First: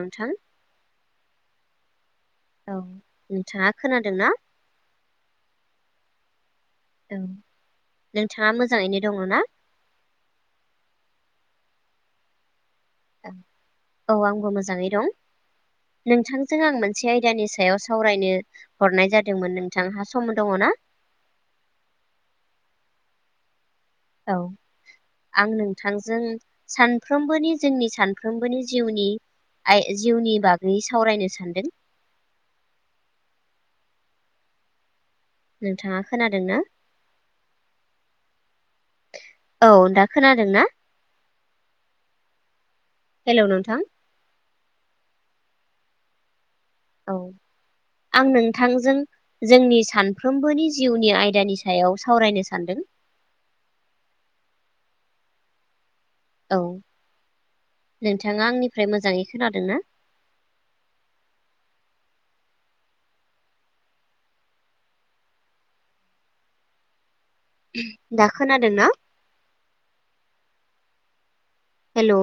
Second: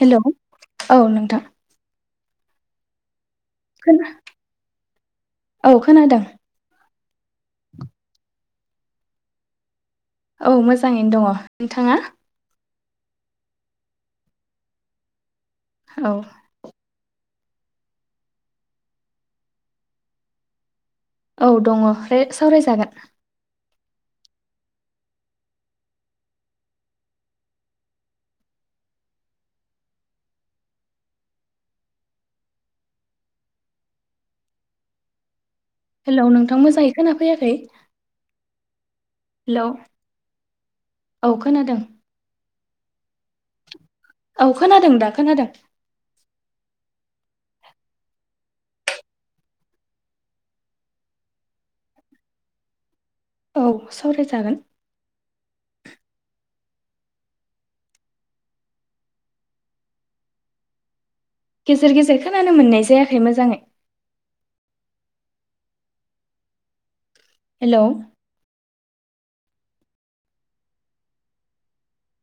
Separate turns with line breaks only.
Hello औ नोंथां।
औ। नोंथाङा
खोना
खोनादोंना?
औ खोनादों
औ नों बिथाङा मोजाङैनो दङ ना?
औ मोजाङैनो दङ। नोंथाङा?
औ आंबो मोजाङै दं।
औ
नोंथांजों आं मोनसे यानि सायाव सावरायनो हरनाय जादोंमोन नोंथांहा सम दङ ना?
औ दङ फ्रायग सावरायजागोन।
औ आं नोंथांजों सानफ्रोमबोनि जोंनि सानफ्रोमबोनि जिउनि आइ जिउनि बागै सावरायनो सानदों। नोंथाङा
हेलौ
खोनादों ना?
नोंथां मोजाङै खोनाफैयाखै हेलौ
औ दा खोनादों ना?
औ खोनादों।
हेलौ' नोंथां।
औ खोनादों दा खोनादों?
औ आं नोंथांजों जोंनि सानफ्रोमबोनि जिउनि आयदानि सायाव सावरायनो सानदों।
औ सावरायजागोन।
औ नोंथाङा आंनिफ्राय मोजाङै खोनादों ना?
गेजेर गेजेर खोनानो मोननाय जायाखै मोजाङै। हेलौ
दा खोनादों ना? हेलौ।